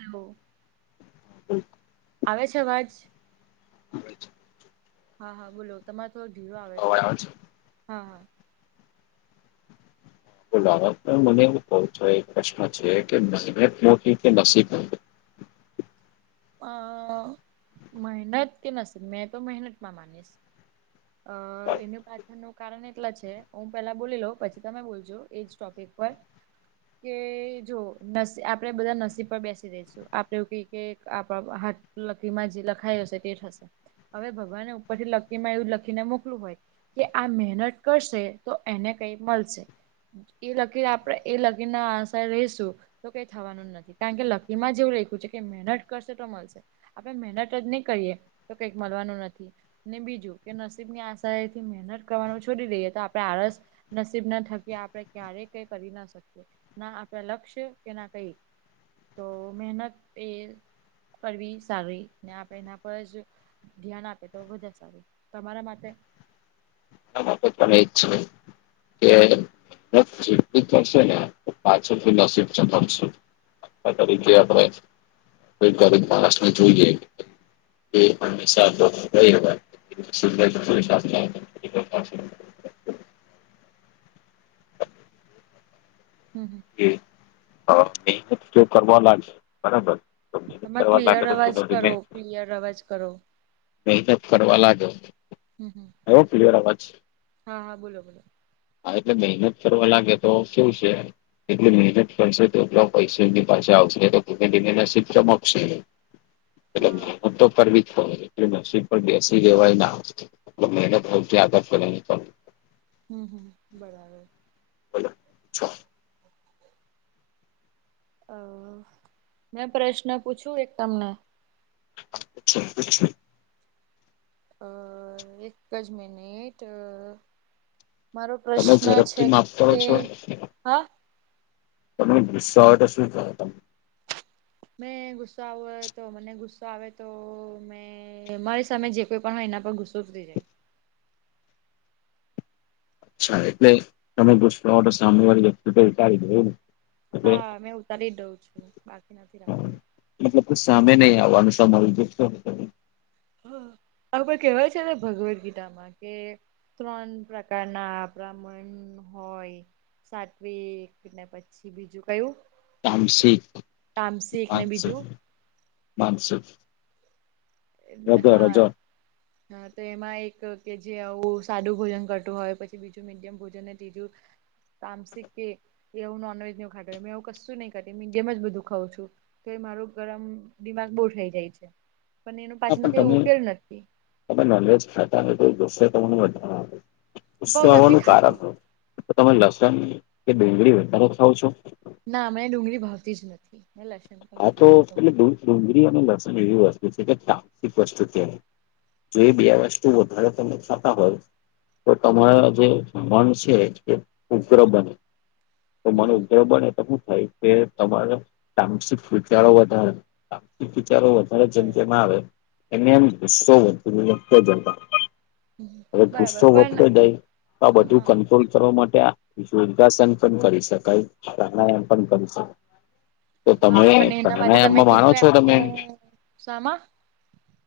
Hello હમ્મ આવે છે, અવાજ પછી હા હા બોલો તમારે થોડો ધીરો આવે છે, હા હા બોલૉ હવે પણ મને એવું કહુ છું એક પ્રશ્ન છે, કે મહેનત કે નસીબ અ મહેનત કે નસીબ મેં તો મહેનત માં માનીશ અ એનુ નું કારણ એટલા છે હું પેલા બોલી લઉ પછી તમે બોલજો એજ ટોપિક પર કે જો આપડે બધા નસીબ પર બેસી દઈસું આપડે એવું કહીયે કે આપણા હાથ લકિર માં જે લખાયુ હશે તે થશે. હવે ભગવાનને ઉપરથી લકિરમાં એવું લખીને મોકલુ હોય. કે આ મહેનત કરશે તો એને કઈ મળશે એ લકી આપડે એ લગીર ના આશાએ રહીશું તો કઈ થવાનુ નથી કારણ કે લકીર માં જ એવું લખ્યું છે, કે મહેનત કરશે તો મળશે આપડે મહેનત જ નહી કરીએ તો કઈક મળવાનું નથી. ને બીજું કે નસીબ ની આશાએથી મહેનત કરવાનું છોડી, દઈએ તો આપણે આળસ નસીબ ના થકી આપણે ક્યારેય કશું કરી ના શકીએ ના આપે લક્ષ્ય કે ના કઈ તો મહેનત એ કરવી સારી ને આપે એના પર જ ધ્યાન આપે તો વધારે સારુ તમારા માટે આમા તો તમે જ છો. કે આ જે બી કરશેને પાછળથી, નસીબ ચમકસે આ તરીકે આપણે કોઈ ગરીબ માણસને જોઈએ. એ હમેશા એ તો પોસીબલ નથી. હમ હમ એ મહેનત જો કરવા લાગે બરાબર તો મહેનત તમે કરવા લાગે ક્લિયર તો અવાજ ધીમે કરો ધીમે ક્લિયર અવાજ કરો મહેનત કરવા લાગ્યો હમ હમ થયો ક્લિયર અવાજ હા હા બોલો બોલો હા એટલે મહેનત કરવા લાગે તો કેવુ છે. એટલી મહેનત કરશે તો એટલા પૈસા એની પાસે આવશે તો ધીમે ધીમે નસીબ ચમકશે ને એ હા હું તો પર બ એટ નસીબ પણ બેસી દેવાય ના મહેનતતી આગળ કરની પણ હમ હમ બરાબર બોલો અ મેં પ્રશ્ન પૂછુ, એક તમને પૂછો પૂછો અ એક જ મનિટ અ મારો પ્રશ્ન છે ઝડપથી માફ કરો કે, છો હા- - તમને ગુસ્સો આવે તો શું કરો તમે મેં ગુસ્સો આવો તો મને ગુસ્સો આવે તો મેં મારી સામે જે કોઈ પણ હોય એના પર ગુસ્સો ઉથરી જાય [unintelligible] તને ગુસ્સો તો સામે વાળી વ્યક્તિ પર ઉતારી દે એમ- - હા મેં ઉતારી જ દઉં છું બાકી નથી રાખતી મતલબ કો સામે નહી આવવાનું [unintelligible] - - હ, આપણ કેવાય છે ને ભગવદગીતામાં કે ત્રણ પ્રકારના આપણા મન હોય, સાતવીક ને પછી બીજું કયું તામસિંક, તામસિક ને માસિક, બીજું માનસિક અ, હ રજો રજો હા, તો એમાં એક કે જે આવું સાદું ભોજન કરતું હોય પછી બીજું મીડિયમ ભોજન ત્રીજું તામસિક કે એવું નોનવેજ ને ખાતા મેં, એવું કશું નહી ખાતિ મે મીડીયમ જ બધું ખઉં છું તો મારું ગરમ દિમાગ બહુ થઈ જાય છે, પણ એનું હા પાછળનો પણ કઈ તમે ઉકેલ નથી તમે નોનવજ ખાતા હો તો ગુસ્સો તમને [unintelligible] બઉ ગુસ્સો નથી આવવાનું કારક ખાતી હુ તમે લસણ કે ડુંગરી વધારો ખાવ છો ના મેને ડુંગળી ભાવતી જ નથી પેલા થી આ તો એટલે ડુંગળી અને લસણ એવી વસ્તુ છે કે તામસિક વસ્તુ કવાય જો એ બી આ વસ્તુ વધારે તમે ખાતા હોય તો તમારા જે મન છે એ ઉગ્ર બને તો મને ઉગ્રહ બને તો શું થાય કે તમારે તામસિક વિચારો વધારે, આર્થિક વિચારો વધારે જેમજેમ આવે એને એમ ગુસ્સો [unintelligible] - - હવે બરાબર ગુસ્સો પણ વધતો જાય તો આ બધું હા કંટ્રોલ કરવા માટે આ યોગાસન પણ કરી શકાય પ્રાણાયામ પણ કરી શકાય તો હા પણ તમે એના માટે તમે પ્રણાયમમાં માણો કીધું છો એમ કે તમે હું શામાં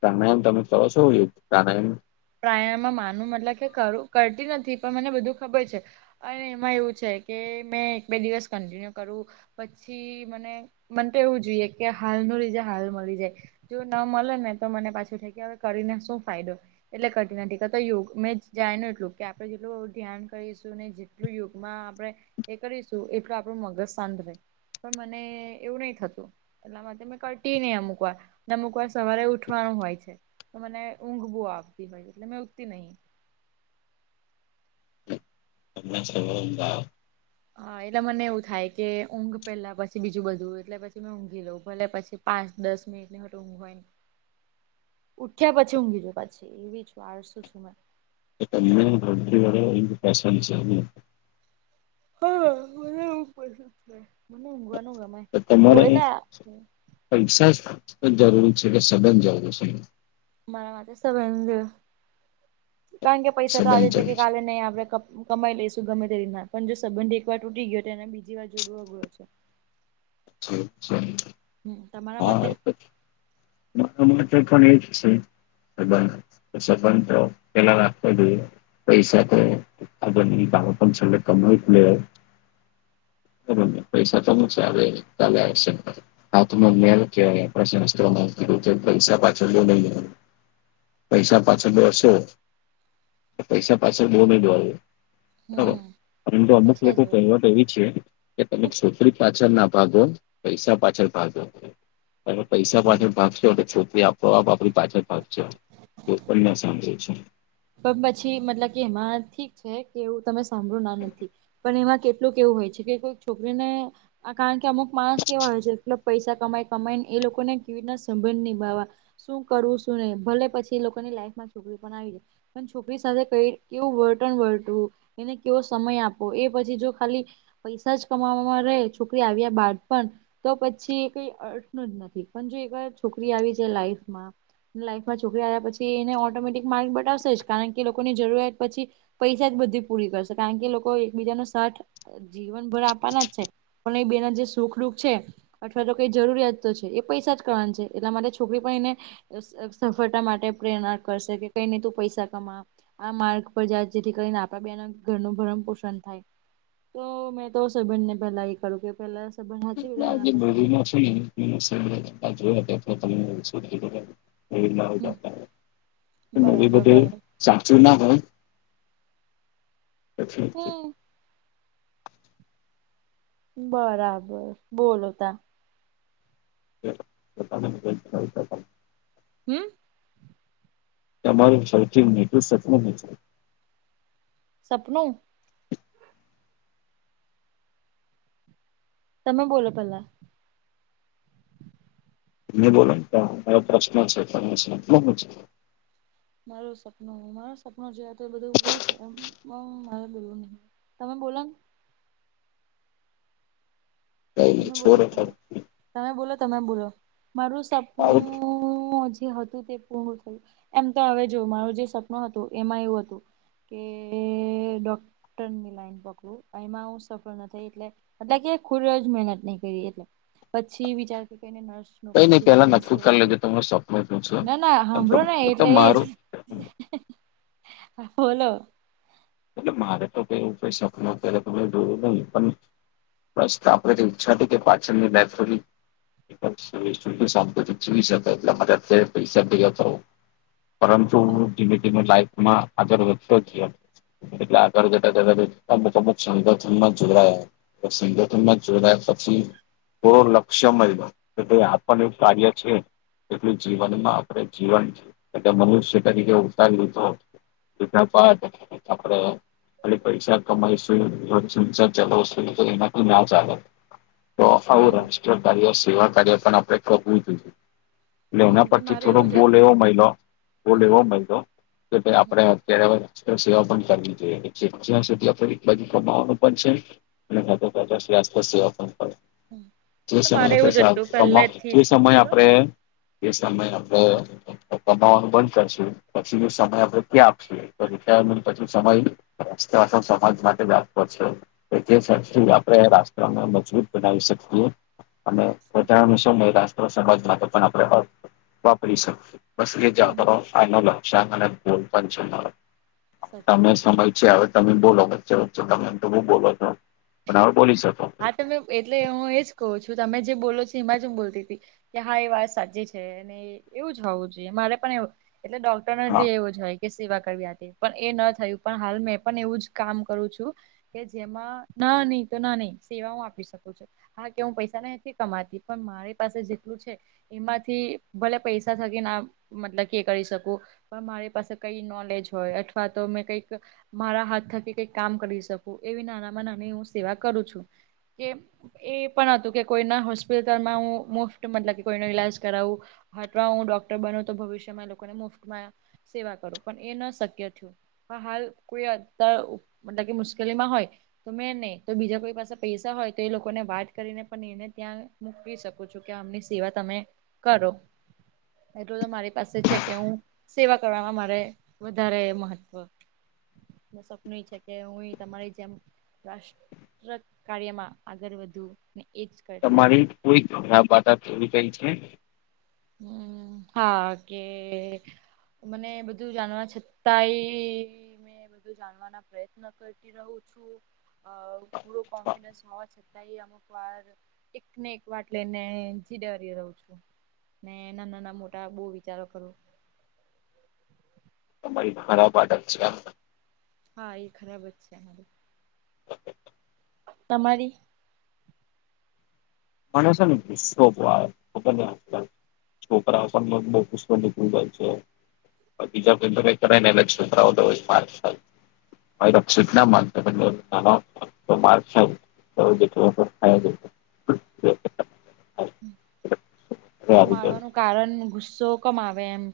તમે તમે કરો છો એવું પ્રાણાયામ પ્રાયામમાં માનુંવું મતલબ કે કરતી નથી પણ મને બધું ખબર છે અને એમાં એવું છે કે મેં એક બે દિવસ કન્ટિન્યુ કરું પછી મને મને તો એવું જોઈએ કે હાલ નુ રિઝલ્ટ હાલ મળી જાય જો ન મલે ને તો મને પાછી થઈ જાય કરીને શું ફાયદો એટલે કરતી નથી કાતો યોગ મેં જાયણૂ કે આપણે જેટલું ધ્યાન કરીશું ને જેટલું યોગમાં આપણે એ કરીશું એટલું આપણું મગજ સાંત રે, પણ મને એવું નહી થતું એટલામાં મેં કરટી ની અમુક વાર અમુક વાર સવારે ઉઠવાનું હોય છે તો મને ઊંઘ બું આવતી હોય એટલે મેં ઉઠતી નહિ એમને સવનદા હા એટલે મને એવું થાય કે ઊંઘ પેલા પછી બીજું બધું એટલે પછી મે ઊંઘી લઉં ભલે પછી પાંચ દસ મિનિટ ની હોટું ઊઘ હોય ન ઉઠ્યા પછી ઊંઘી જાઉપ પાછી એવી છું આડશું છું મેં તો તમને [unintelligible] પસંદ છે ને હા મને એવું પસંદ છે, મને ઊઘવાનું તો તમારે પૈસા જરૂરી છે કે સબંધ જરૂરી છે મારા માટે સંબંધો, કારણ કે પૈસા તો આજે સબંધ છે કે જરૂરી કાલે ની આવે હ કમાઈ લઈશુ ગમે તેરીતના પણ જો સંબંધ એકવાર તૂટી ગયો તો એને બીજી વાર જોડવો અગરો છે અ્ હમ્મ તમારા માટે હા [unintelligible] માટે પણ એ જ છે [unintelligible] સબંધ [unintelligible] પેલા રાખવો જોઈએ પૈસા તો એ [unintelligible] બબર પૈસા તો હુ ચાલે [unintelligible] હાથનો મેલ કેવાય આપણા શાસ્ત્રોમાં આવું કીધું પૈસા પાછળ [unintelligible] પૈસા પાછળ દોરશો પૈસા પાછળ બહુ ની દોરો બબર હમ્મ પરંતુ એ તો અમુક છે જ લોકો વરી કહેવત એવી છે કે તમે [unintelligible] પાછળ ના ભાગો પૈસા પાછળ ભાગો તમે પૈસા હમ્મ. પાછળ ભાગશો એ છોકરી આપ તોવાબ આપડી પાછળ ફક છે એ પણ અમે સાંભળે છે. પણ પછી મતલબ કે એમાં ઠીક છે કે એવું તમે સાંભળ્યું ના નથી પણ એમાં કે ટલું એવું હોય છે કે કોઈક છોકરીને આ કારણ કે અમુક માણસ કેવા હોય છે એકલા પૈસા કમાય કમાયને એ લોકોને કેવી રીતના સંબંધ નિભાવવા શું કરવું શું નહી ભલે પછી લોકોની લાઈફ માં છોકરી પણ આવી જાય પણ છોકરી સાથે કઈ કેવું વર્તન વર્તવું એને કેવો સમય આપવો એ પછી જો ખાલી પૈસા જ કમાવામાં રહે છોકરી આવ્યા બાદ પણ તો પછી કઈ અર્થ ન જ નથી પણ જો એકવાર છોકરી આવી છે લાઈફમાં લાઈફમાં છોકરી આવ્યા પછી એને ઓટોમેટિક માર્ગ બટાવશે જ કારણ કે એ લોકોની જરૂરિયાત પછી પૈસા જ બધી પૂરી કરશે કારણ કે લોકો એકબીજાનો સાથ જીવનભર આપવાના જ છે પણ એ બેના જે સુખ દુખ છે. અથવા તો કઈ જરૂરિયાત તો છે એ પૈસા જ કરવા છે એટલે મારી છોકરી પણ એને અસ અસ સફળતા માટે પ્રેરણા કરશે કે કઈને તું પૈસા કમા આ માર્ગ પર જા જેથી કરીને આપડા બે ના ઘરનું ભરણ પોષણ થાય. તો મેં તો સબંધ ને પેલા એ કરુ કે પેલા સંબંધ હચવી એના પછી બીજું. ત શધ લીધ [unintelligible] એ લ હમ જતા નવી બરાબર બધી બરાબર [unintelligible] સાચું ના ભત [unintelligible] હમ બરાબર બોલોતા [unintelligible] હમ તમારું સૌથી એટલું સત [unintelligible] સપનું તમે બોલો પેલા બોલોન પ્રશ્ન છે [unintelligible] મારું સપનું માર સપનું જે તો એ બધું બલું છે એ મારે બોલવું નહીં તમે બોલો કઈ નઈ તમે બોલો છોડો તમે કઈ તમે બોલો તમે બોલો મારું સપ નું હ જે હ તું પૂર્ણ થયું એમ તો હવે જો મારું જે સપનું હતું એમાં એવું હતું કે ડોક્ટર લાઈન પકડું એમાં હું સફળ ન થઈ એટલે એટલે કે ખુલ મહેનત નહી કરી એટલે પછી વિચાર કેને નર્સ નઈ [unintelligible] જેથી પેલા કરીને નક્કી સેવા કરી લેજો કરું તમારું સપનું શું ના છે ના આમ તો સાંભળો ના તો એટલે એ જ મારું બોલો એટલે મારે તો કઈવું ક શક ન અત્યારે તો દોરું નહી પણ [unintelligible] બસ આપડે ઈચ્છા હતી કે પાછળ ની લાઈફ થોડી [unintelligible] અત્યારે પૈસા ભેગા કરો પરંતુ હું ધીમે ધીમે લાઈફ માં આગળ વધતા ગ્યા એટલે આગળ જતા જ અમુક અમુક સંગઠનમાં જોડાયા પછી સંગઠનમાં જોડાયા પછી થોડો લક્ષ્ય મયલો જ કે ભાઈ આપણને કાર્ય છે. એટલું જીવનમાં આપણે જીવન એટલે મનુષ્ય તરીકે ઉતાર્યું તો [unintelligible] અને પૈસા કમાઇસુ દઘરસનહીચલાવશું તો એના તો ના ચાલે તો આવું હમ રાષ્ટ્રીય કાર્ય સેવા કાર્ય પણ આપે કરવું એટલે એના હમ તે પરથી મારે થોડો એવું જ ગોલ હતું એવો મળલો ગોલ એવો હમ મળિલો કે ભ હમ આપડે ત્યારે સેવા પણ કરવી જોઈએ જ્યાં સુધી આપ એક બાજુ કમાવાનું પણ છે તો્યાસ તોવા હમ મારે એવું જ હતું પહેલેથી જે સમયે સાંભળો આપડે એ સમય આપડો કમાવાનું બંધ કરશે પછી જો સમય આપડે ત્યાં આપશે તો ત્યાં રિટાયરમેન્ટ પછી નો સમય સમાજ માટે જ આપવો છે તો તેથી આપણે રાષ્ટ્રને મજબૂત બનાવી શકીએ અને સહી વધારણ વાત સૌ મહિલા સમાજ માટે પણ આપણે વાપરી શકીએ બસ એ હમ જતો ફનો લક્ષ્યા અને ગોલ પંચ સાચી તમે વાત સમજ્યાં હવે તમે બોલો વચ્ચે વચ્ચે તમે તો બઉ બોલો છો પણ હવે બોલી શકો હા તમે એટલે હું એજ કહું છું તમે જે બોલો છો એમાં જ હું બોલતી હતી કે હા એ વાત સાચી છે અને એવું જ હોવું જોઈએ મારે પણ એટલે ડોક્ટર હા ના એવું જ હો કે સેવા કરવી હતી પણ એ ન થયું પણ હાલ મેં પણ એવું જ કામ કરું છું કે જેમાં નાની તો નાની સેવા હું આપી શકું છું હા કે હું પૈસા નથી કમાતી પણ મારી પાસે જેટલું છે એમાંથી ભલે પૈસા થકી ના મતલબ એ કરી શકું પણ મારી પાસે કઈ નોલેજ હોય અથવા તો મેં કઈક મારા હાથ થકી કઈક કામ કરી શકું એવી નાનામાં નાની હું સેવા કરું છું કે એ પણ હતું કે કોઈના હોસ્પિટલમાં હું મુફત મતલબ કે કોઈનો ઈલાજ કરાવું અથવા હું ડોક્ટર બનો તો ભવિષ્યમાં લોકોને મુફ્તમાં સેવા કરું પણ એ ન શક્ય થયું હાલકતાર તકી મુશ્કેલીમાં હોય તમે એને ત બીજા કો પાસે પૈસા હોય તો એ લોકોને વાત કરીને પણ એને ત્યાં મૂકી શકું છું કે આમની સેવા તમે કરો એટલું તો મારી પાસે છે કે હું સેવા કરવામાં મારે વધારે મહત્વ સપનુય છે કે હું તમારી જેમ રાષ્ટ્ર કાર્યમાં આગળ વધુ એ જ કર તમારી કોઈ વાર્તા ખરાબ જેવી કઈ છે હમ હા કે મને બધું જાણવા છતાંય બધું જાણવાના પ્રયત્ન કરતી રહું છું અ પૂરો હા, કોન્ફિડન્સ હોવા છતાંય અમુક વાર એક ને એક વાટ લઈને એનથી ડરી રહું છું ને નાના નાના મોટા બહુ વિચારો કરું તમારી ખરાબ આદત છે આ હા એ ખરાબ છે [inaudible] તમારી મને છે ને ગુસ્સો બઉ આવે ખબરને તને છોકરાઓ પણ બહુ ગુસ્સો નીકલી જાય છે બીજા કો કરાય ને ઇલેક્શન મા [unintelligible] [unintelligible] [inaudible] અરે તો આવી જાય મારવાનું કારણ, ગુસ્સો કમ આવે એમ?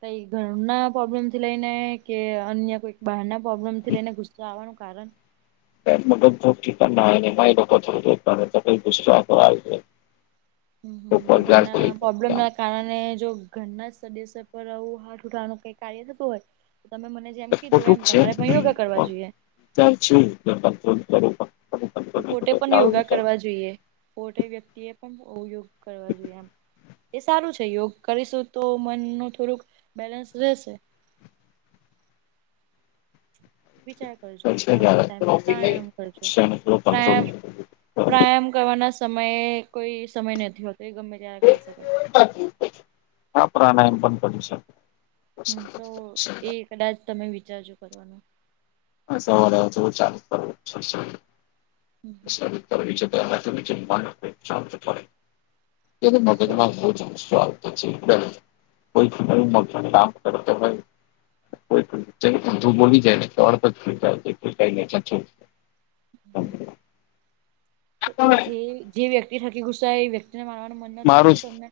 કઈ ઘરના પ્રોબ્લેમ થી લઈને, કે અન્ય કોઈક બહાર ના. પ્રોબ્લેમ થી લઈને ગુસ્સો આવવાનું કારણ [unintelligible] હમ! તો પગાર ઘરના થઈ પ્રોબ્લેમ જાય ના કારણે જો, ઘરના સદસ્ય પર આવું હાટાનું કઈ કાર્ય થતું હોય, તો તમે મને જેમ કીધું ખોટું એમ, જ છે તમારે પણ યોગા કરવા વિચાર જોઈએ. [unintelligible] તો નહીં પોતે થતો એટલે પણ આવું યોગા વિચાર કરવા જોઈએ. પોતે વ્યક્તિ એ પણ યોગ કરવા જોઈએ એમ. એ સારું છે. યોગ કરીશું તો, મનનું થોડુંક બેલેન્સ રહેશે. વિચાર પૈસા નવરા પ્રાયામ કરજો. કંટ્રોલ પ્રયામ પ્રાયામ કરવાના સમયે કોઈ સમય નથી હોતો. એ ગમે ત્યારે કરી શકાય. હા પ્રાણાયામ પણ કરી શક. હમ! તો એ કદાચ તમે વિચારજો કરવાનું. સવારે તો ચાલુ કરવું. હમ હમ. સારુ [unintelligible] [inaudible] પછી કોઈ કામ શું કરતો હોય. કોઈ ચ પણ તું બોલી જાય તો [unintelligible] [inaudible] તો એ જે જે વ્યક્તિ થકી ગુસ્સો આયો એ વ્યક્તિને મારવાનું મન નથી મારું જ થતું તમને?